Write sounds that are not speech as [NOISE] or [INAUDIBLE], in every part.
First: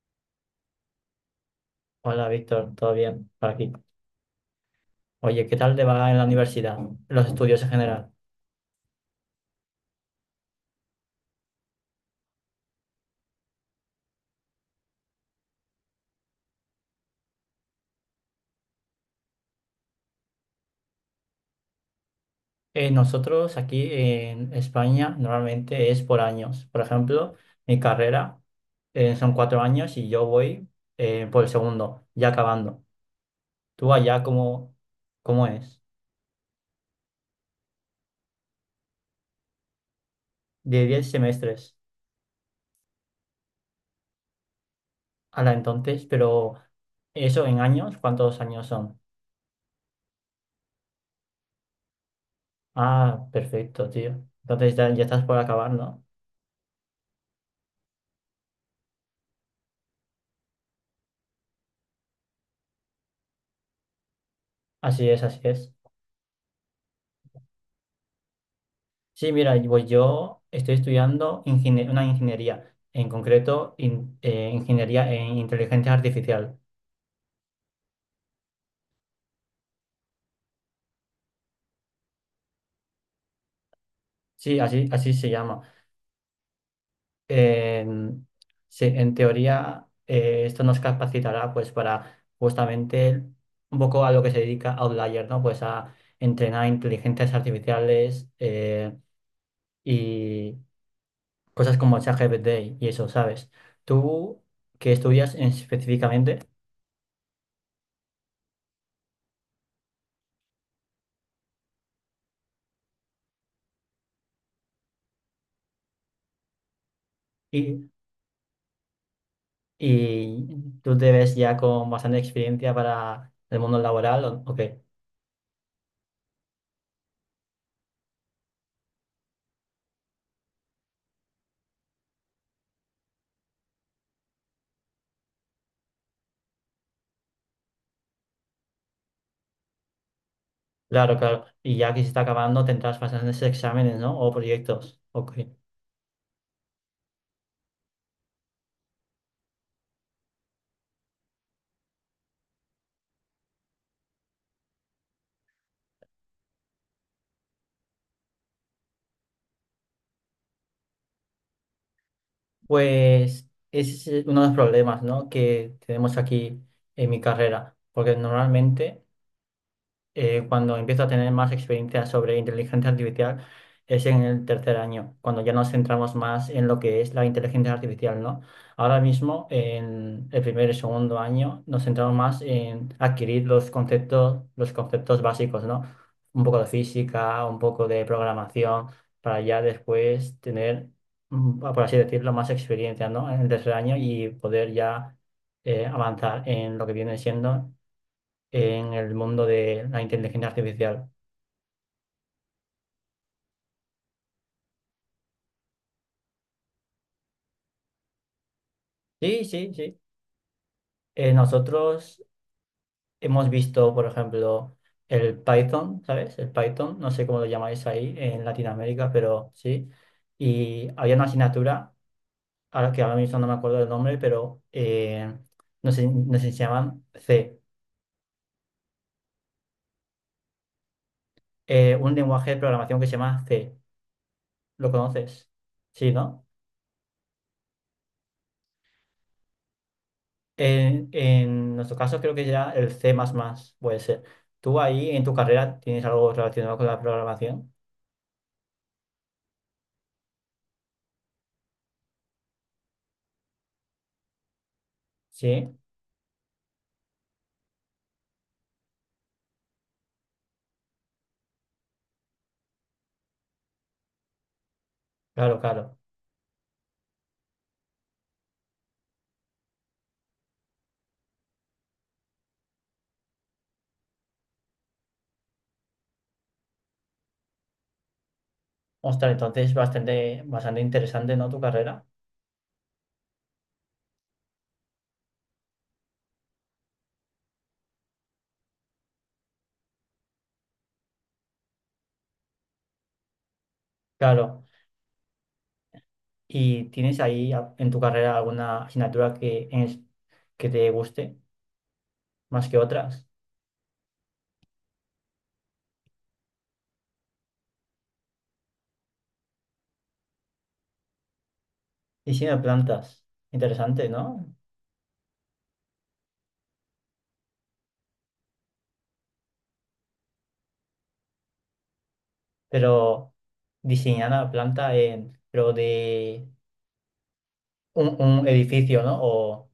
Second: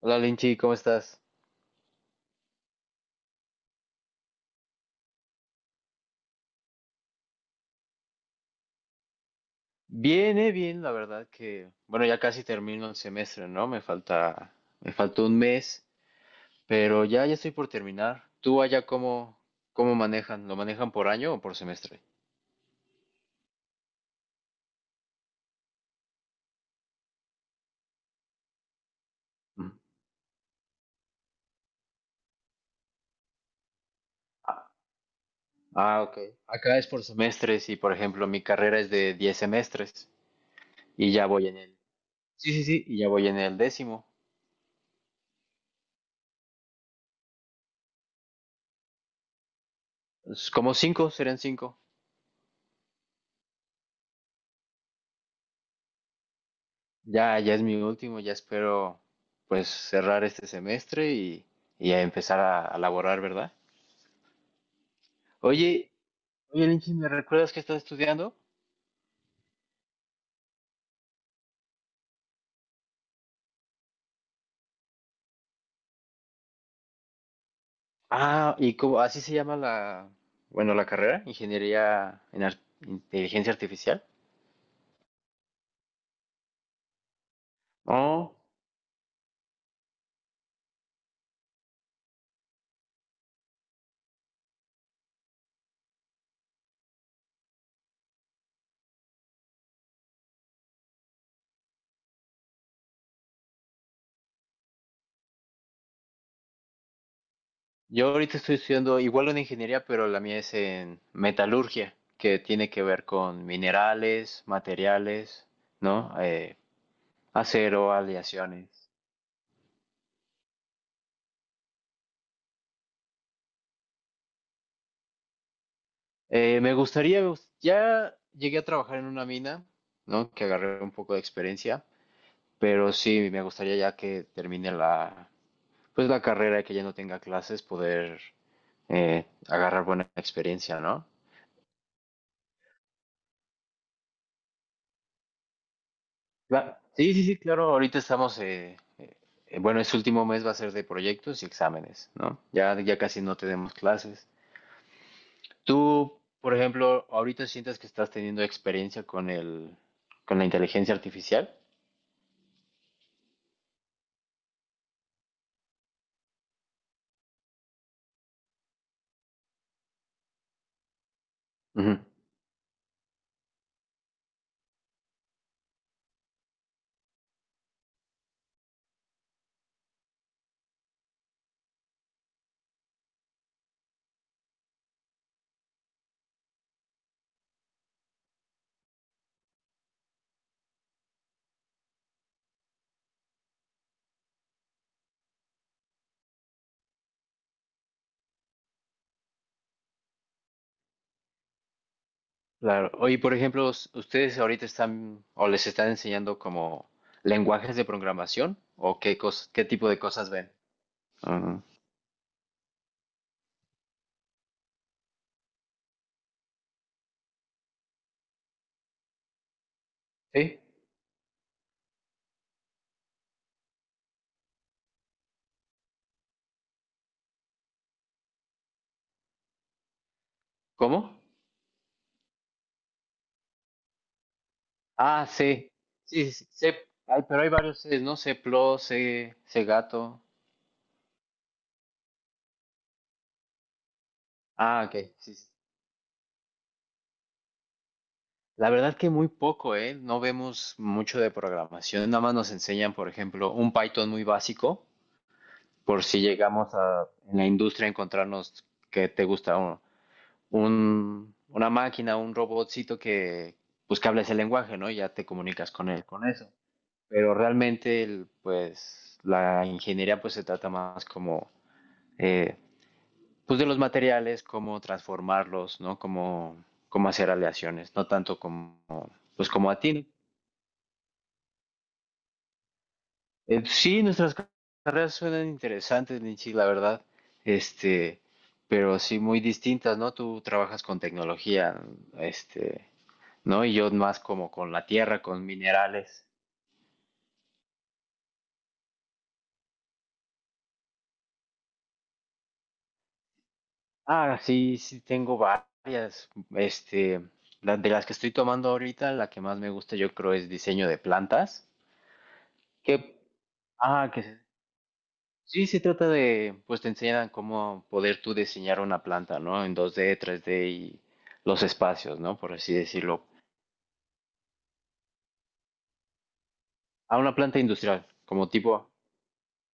Hola Linchi, ¿cómo estás? Hola Víctor, ¿todo bien? Por aquí. Oye, ¿qué tal te va en la universidad? Los estudios en general. Bien, la verdad que, bueno, ya casi termino el semestre, ¿no? Me faltó un mes, pero ya estoy por terminar. ¿Tú allá cómo manejan? ¿Lo manejan por año o por semestre? Nosotros aquí en España normalmente es por años. Por ejemplo, mi carrera son cuatro Mm. años y yo voy por el segundo, ya acabando. Tú allá, Ah, ¿cómo es? ah, ok. Acá es por semestres y, por ejemplo, mi carrera es de 10 semestres De diez y ya voy en semestres. el... Sí, sí, sí, y ya voy en el décimo. La Entonces, pero eso en años, ¿cuántos años son? Es como cinco, serían cinco. Ah, perfecto, tío. Entonces ya estás por acabar, ¿no? Ya es mi último, ya espero pues cerrar este semestre y a empezar a laborar, ¿verdad? Así es, así es. Oye, oye, Linchi, ¿me recuerdas que estás estudiando? Sí, mira, y pues yo estoy estudiando una ingeniería, en concreto ingeniería en inteligencia artificial. Ah, y cómo, así se llama la, bueno, la carrera, Ingeniería en Inteligencia Artificial. Sí, así se llama. En- Oh, sí, en teoría esto nos capacitará pues para justamente un poco a lo que se dedica Outlier, ¿no? Pues a entrenar inteligencias artificiales y cosas como ChatGPT y eso, ¿sabes? ¿Tú qué estudias específicamente? yo ahorita estoy estudiando igual una ingeniería, pero la mía es en metalurgia, que tiene que ver con minerales, materiales, ¿no? Acero, aleaciones. Y tú te ves ya con bastante experiencia para el mundo laboral, ¿o qué? Me gustaría, ya llegué a trabajar en una mina, ¿no? Que agarré un poco de experiencia, pero sí, me gustaría ya que termine la, pues la carrera y que ya no tenga clases, poder agarrar buena experiencia, ¿no? Claro, claro. Y ya que se está acabando, tendrás bastantes exámenes, ¿no? O proyectos. Ok. Sí, sí, sí, claro, ahorita estamos, bueno, este último mes va a ser de proyectos y exámenes, ¿no? Ya, ya casi no tenemos clases. Tú, por ejemplo, ahorita sientes que estás teniendo experiencia con el, con la inteligencia artificial. Pues ese es uno de los problemas, ¿no? Que tenemos aquí en mi carrera. Porque normalmente cuando empiezo a tener más Ujú. experiencia sobre inteligencia artificial es en el tercer año, cuando ya nos centramos más en lo que es la inteligencia artificial, ¿no? Ahora mismo, en el primer y segundo año, nos centramos más en adquirir los conceptos básicos, ¿no? Un poco de física, un poco de programación, para ya después tener, por así decirlo, más experiencia, ¿no? En el tercer año y poder ya avanzar en lo que viene siendo en el mundo de la inteligencia artificial. Claro. Oye, por ejemplo, ¿ustedes ahorita están o les están enseñando como lenguajes de programación o Sí, qué sí, tipo sí. de cosas ven? Ah, Nosotros hemos visto, por ejemplo, el Python, ¿sabes? El Python, no sé cómo lo llamáis ahí en Latinoamérica, pero sí. ¿sí? Y había una asignatura, ahora que ahora mismo no me acuerdo del nombre, pero nos enseñaban C, ¿Cómo? Un lenguaje de programación que se llama C. ¿Lo Ah, conoces? sí. Sí, Sí, ¿no? sí, sí. C. Ay, pero hay varios Cs, ¿no? C++, C, C gato. En nuestro caso creo que ya el C++ puede ser. ¿Tú Ah, ahí ok. en tu Sí, sí. carrera tienes algo relacionado con la programación? La verdad que muy poco, ¿eh? No vemos mucho de programación. Nada más nos enseñan, por ejemplo, un Python muy básico, Sí, por si llegamos a en la industria a encontrarnos que te gusta uno. Una máquina, un robotcito que pues que habla ese lenguaje, ¿no? Y ya te claro, comunicas con claro. él, con eso. Pero realmente, pues, la ingeniería pues se trata más como, eh, pues, de los materiales, cómo transformarlos, ¿no? Cómo hacer aleaciones, no tanto como, Ostras, pues, como entonces a ti, ¿no? bastante, bastante interesante, ¿no? Tu carrera. Sí, nuestras carreras suenan interesantes, Ninchi, la verdad, este, pero sí muy distintas, ¿no? Tú trabajas con tecnología, este, ¿no? Y yo más como Claro. con la tierra, con minerales. ¿Y tienes ahí en tu carrera alguna asignatura que te guste más que otras? Ah, sí, sí, tengo varias. Este, de las que estoy tomando ahorita, la que más me gusta yo creo es diseño de plantas. Diseño de Que, plantas. Interesante, ah, ¿no? sí, se trata de, pues te enseñan cómo poder tú diseñar una planta, ¿no? En 2D, 3D y los espacios, ¿no? Por así decirlo. Pero diseñar la planta en, pero de A una planta industrial, un como tipo, edificio, ¿no? O.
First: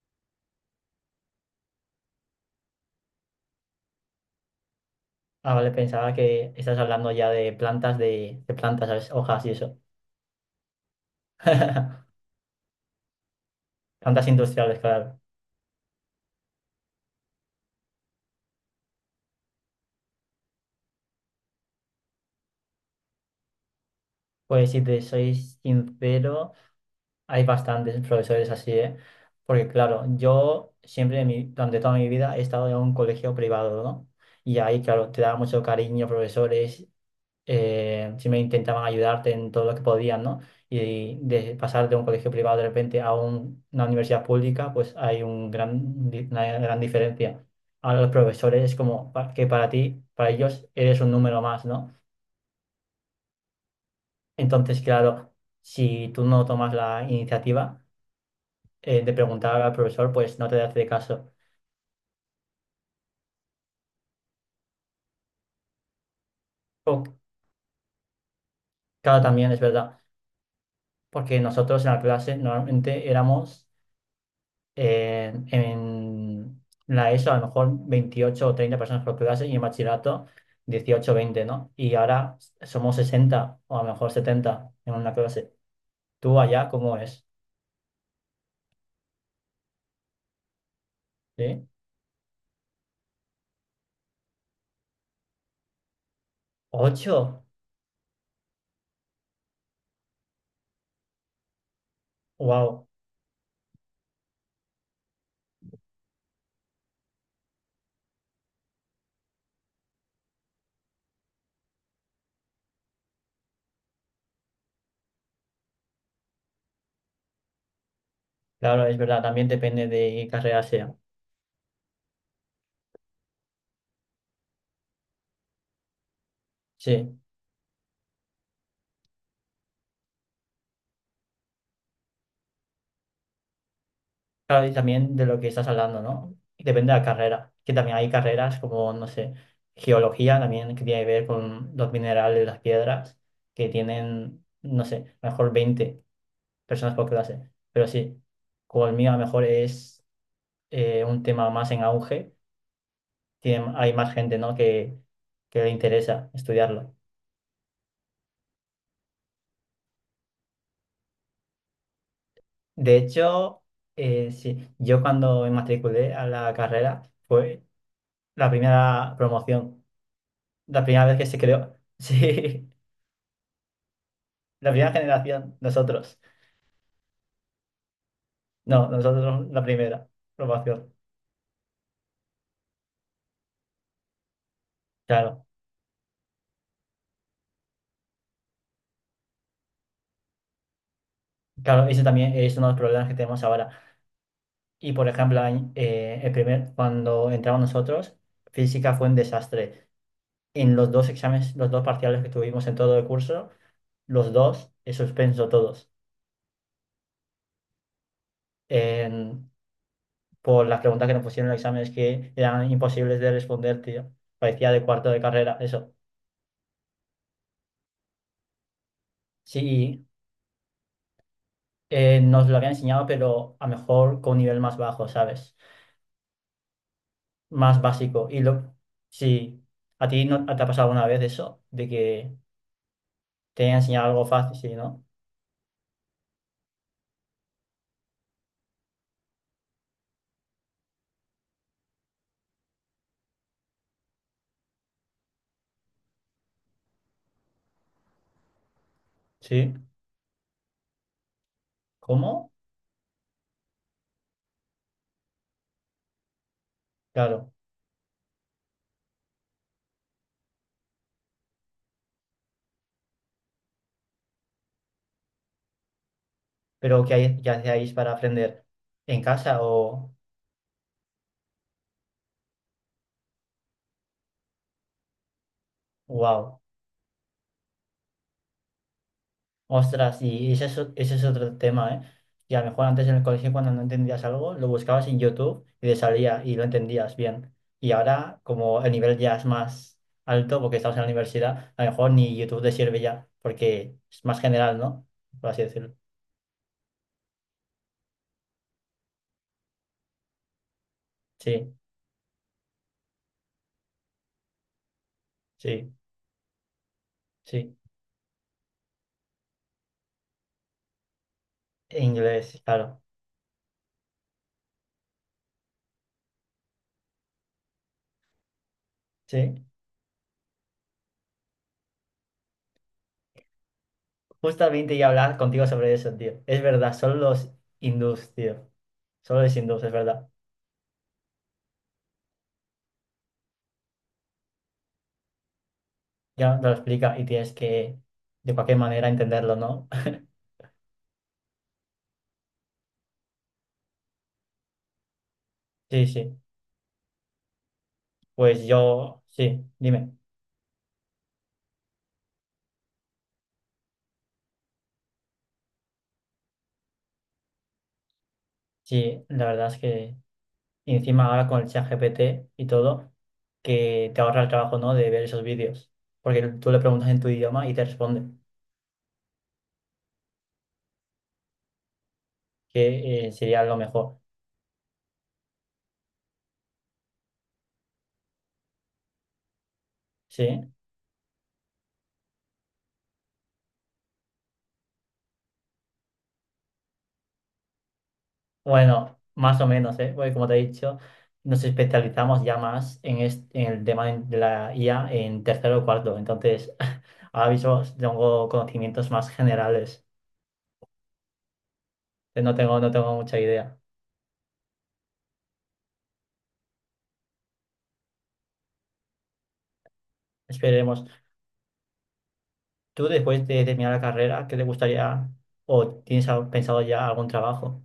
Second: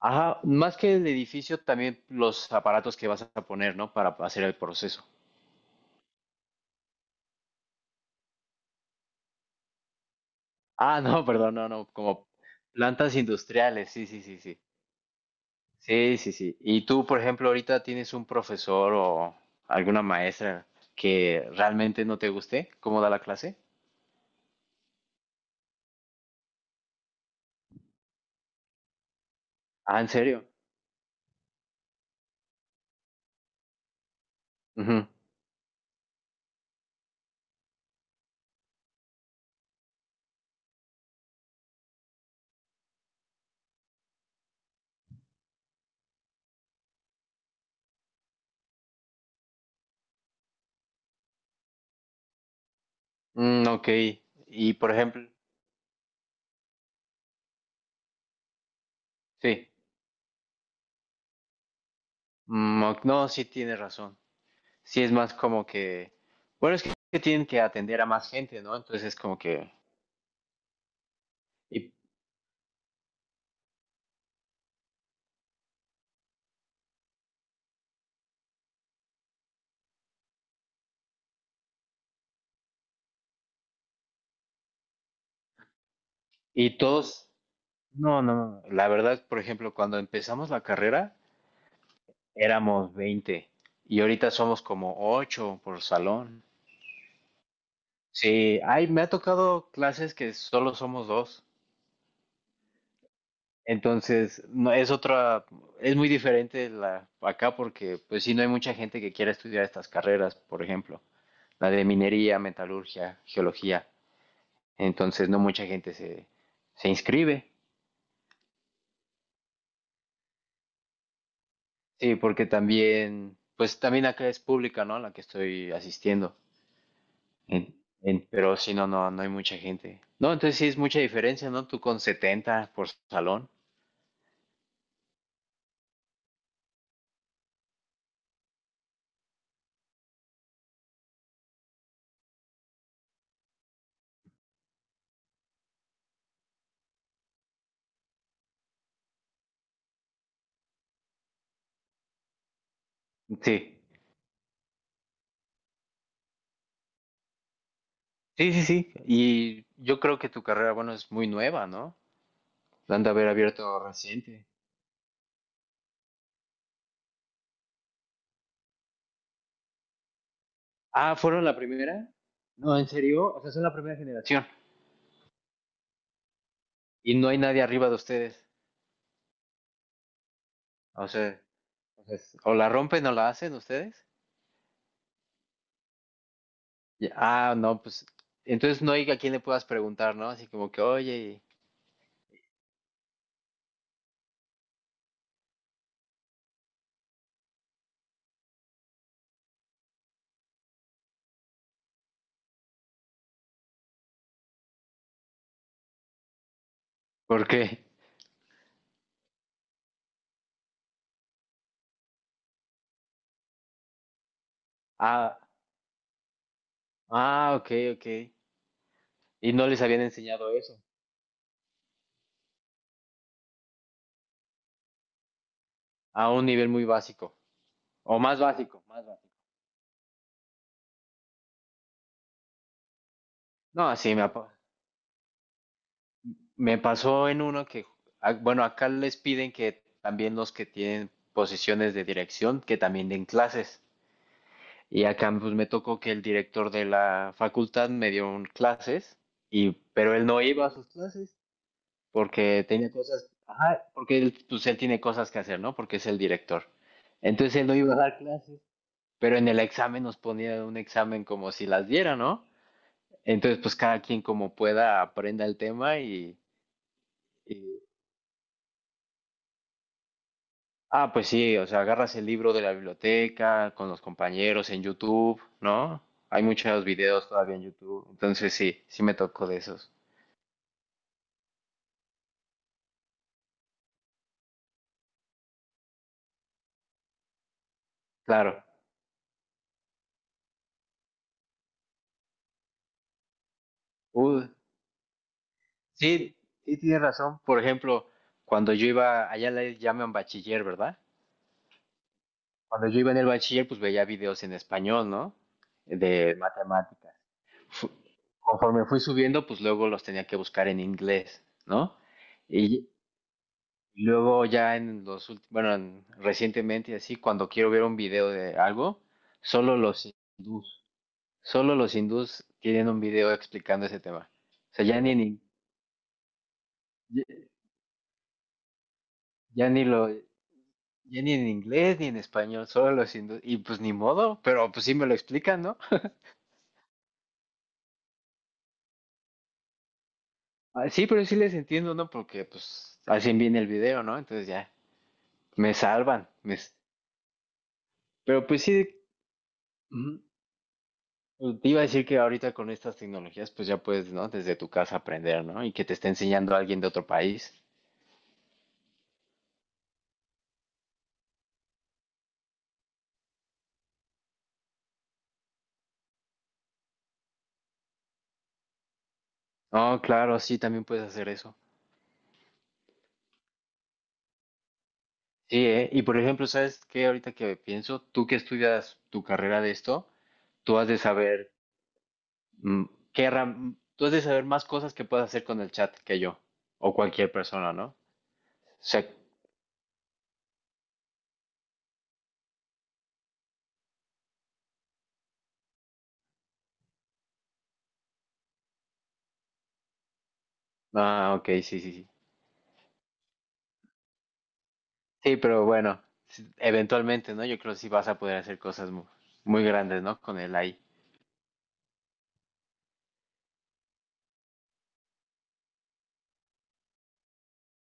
ajá, más que el edificio, también los aparatos que vas a poner, ¿no? Para hacer el proceso. Ah, vale, pensaba que estás hablando ya de plantas, de plantas, ¿sabes? Hojas y eso. Ah, no, [LAUGHS] perdón, no, no, [LAUGHS] como plantas industriales, sí, sí, Plantas sí, sí. industriales, claro. Sí, sí, sí. ¿Y tú, por ejemplo, ahorita tienes un profesor o alguna maestra que realmente no te guste cómo da la clase? Pues si te soy sincero, hay bastantes profesores así, ¿eh? Porque Ah, claro, ¿en serio? yo siempre, durante toda mi vida, he estado en un colegio privado, ¿no? Y ahí, Ujú. claro, te da mucho cariño, profesores, siempre intentaban ayudarte en todo lo que podían, ¿no? Y de pasar de un colegio privado de repente a una universidad pública, pues hay una gran diferencia. A los profesores es como que para ti, para ellos, eres un número más, ¿no? Mm, ok. Y, Entonces, por ejemplo, claro, si tú no tomas la iniciativa de preguntar sí. al profesor, pues no te hace caso. Mm, ok, no, sí tienes razón. Sí es más como que, bueno, es que O- que tienen que atender a más gente, ¿no? Entonces es claro, como también es que, verdad, porque nosotros en y, la clase normalmente éramos en la ESO a lo mejor 28 o 30 personas por clase y en bachillerato 18 o 20, ¿no? Y ahora somos 60 o a lo mejor 70 en una clase. ¿Tú allá y cómo es? todos, no, no, no. La verdad, por ejemplo, cuando empezamos la carrera. ¿Sí? Éramos 20 y ahorita somos como 8 por salón. Ocho. Sí, ay, me ha tocado clases que solo somos dos. Wow. Entonces, no es otra, es muy diferente la acá porque pues sí no hay mucha gente que quiera estudiar estas carreras, por ejemplo, la de minería, metalurgia, geología. Entonces, no mucha gente se inscribe. Claro, es verdad, también depende de qué carrera sea. Sí, porque también pues también acá es pública, ¿no? La que estoy asistiendo. Sí. En- pero si no, no, no hay mucha gente. No, entonces sí es mucha diferencia, ¿no? Tú con 70 por salón. Claro, y también de lo que estás hablando, ¿no? Depende de la carrera, que también hay carreras como, no sé, geología también que tiene que ver con los minerales, las piedras, que tienen, no sé, mejor 20 personas por clase. Pero sí, como el mío a lo mejor es un tema más en auge, Sí, hay más gente, ¿no? que le interesa estudiarlo. sí, sí, sí. Y yo creo que tu carrera, bueno, es muy nueva, ¿no? La De han de haber hecho, abierto reciente. sí, yo cuando me matriculé a la carrera fue la primera promoción, la primera Ah, vez que se ¿fueron la creó, [LAUGHS] primera? sí, No, ¿en serio? O sea, son la primera generación. la primera generación, nosotros. Y no hay nadie arriba de ustedes. No, nosotros la primera promoción, O sea, o sea, o la rompen o la hacen ustedes. claro. Ya, ah, no, pues entonces no hay a quien le puedas preguntar, ¿no? Así como que, oye, Claro, ese también es uno de los problemas que tenemos ahora. Y por ejemplo, cuando entramos nosotros, física fue un desastre. En los dos exámenes, los dos parciales que tuvimos en todo el curso, los dos he suspenso todos. ¿por qué? En- por las preguntas que nos pusieron en los exámenes que eran imposibles de responder, tío. Parecía de cuarto de Ah, carrera, eso. ah, ok, ok. Y no les habían Sí, enseñado eso nos lo había enseñado, pero a lo mejor con un nivel más bajo, ¿sabes? a un nivel muy básico Más o básico. Más básico, más básico. Sí, ¿a ti no te ha pasado alguna vez eso? De que te haya No, enseñado algo fácil, sí, ¿no? me pasó en uno que, ah, bueno, acá les piden que también los que tienen posiciones de dirección, que también den clases. Y acá pues me tocó que el director de la facultad me dio un clases, Sí. pero él no iba a sus clases ¿Cómo? porque tenía cosas, ajá, porque él, pues él tiene cosas que hacer, ¿no? Porque es el director. Claro, Entonces él no iba a dar clases, pero en el examen nos ponían un examen como si las diera, ¿no? Entonces, pues cada quien como pueda aprenda el tema pero ¿qué y- hacíais para aprender? ¿En casa o? ah, pues sí, o sea, agarras el libro de la biblioteca con los compañeros en YouTube, ¿no? Hay ¡Wow! muchos videos todavía en YouTube, entonces sí, sí me tocó de esos. Ostras, y ese es otro tema, ¿eh? Y a lo mejor antes en el colegio cuando no entendías algo, lo buscabas en YouTube y te salía y lo entendías bien. Y ahora, Claro. como el nivel ya es más alto, porque estamos en la universidad, a lo mejor ni YouTube te sirve ya, porque es más Uh, general, ¿no? Por así decirlo. sí, sí tienes razón. Por ejemplo, cuando yo iba, allá le llaman bachiller, ¿verdad? Sí, Cuando yo iba en el bachiller, pues veía videos en español, ¿no? sí, De matemáticas. sí. fu- Conforme fui subiendo, pues luego los tenía que buscar en inglés, ¿no? Inglés, Y claro. luego ya en los últimos, bueno, recientemente y así, cuando quiero ver un video de algo, Sí. solo los hindús, solo los hindús tienen un video explicando ese tema. O sea, Justamente iba a hablar contigo sobre eso, tío. Es verdad, son ya, los hindús, tío. Solo los ya hindús, ni es lo, verdad. ya ni en inglés ni en español, solo los hindús. Y pues ni modo, pero pues sí me lo explican, ¿no? Ya te lo explica y tienes que, de cualquier manera, entenderlo, ¿no? [LAUGHS] Ah, sí, pero sí les entiendo, ¿no? Porque pues hacen bien el video, ¿no? Entonces ya, me Sí, salvan, sí. Pero pues Pues sí, yo, sí, dime. Ujú. Pues, te iba a decir que ahorita con estas tecnologías, pues ya puedes, ¿no? Desde tu casa aprender, ¿no? Y que te esté enseñando alguien de otro país. Sí, la verdad es que y encima ahora con el ChatGPT y todo, que te ahorra el trabajo, ¿no? De ver esos vídeos. Porque tú le preguntas en tu idioma y te responde, No, claro, sí, también puedes hacer eso. que sería lo mejor. Sí, ¿eh? Y por ejemplo, ¿sabes qué? Ahorita que pienso, tú que estudias tu carrera de esto, Sí. tú has de saber mm, más cosas que puedes hacer con el chat que yo, o cualquier persona, ¿no? O sea, Bueno, más o menos, ¿eh? Porque como te he dicho, nos especializamos ya más en el tema de la IA en tercero o cuarto. Entonces, [LAUGHS] ahora mismo tengo conocimientos más generales. ah, ok, sí, sí, sí. No tengo mucha idea. Sí, pero bueno, sí, eventualmente, ¿no? Yo creo que sí vas a poder hacer cosas muy, grandes, ¿no? Con el AI. Esperemos. ¿Tú después de terminar la carrera, qué te gustaría o tienes pensado ya algún trabajo?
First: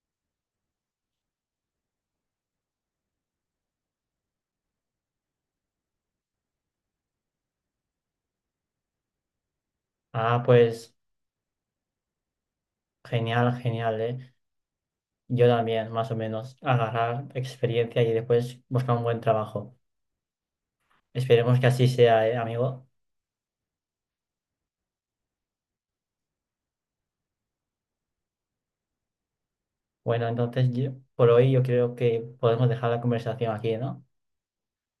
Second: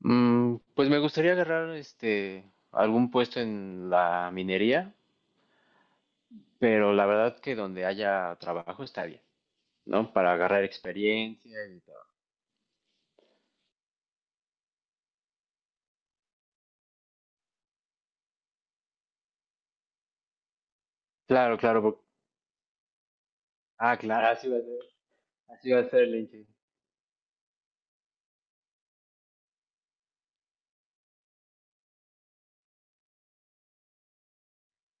Mm, pues me gustaría agarrar algún puesto en la minería, pero la verdad que donde haya trabajo está bien, ¿no? Para Ah, agarrar pues experiencia y todo. genial, genial, ¿eh? Yo también, más o menos, agarrar experiencia y después buscar un buen trabajo. Claro, Esperemos que claro. así sea, ¿eh, amigo? Ah, claro, así va a ser. Así va a ser, Lenche. Bueno, entonces yo, por hoy yo creo que podemos dejar la conversación aquí, ¿no?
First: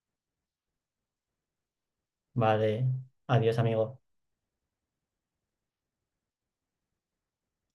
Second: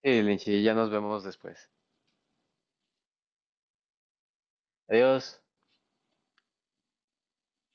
Sí, Lenche, ya nos vemos después. Vale, adiós, amigo. Adiós.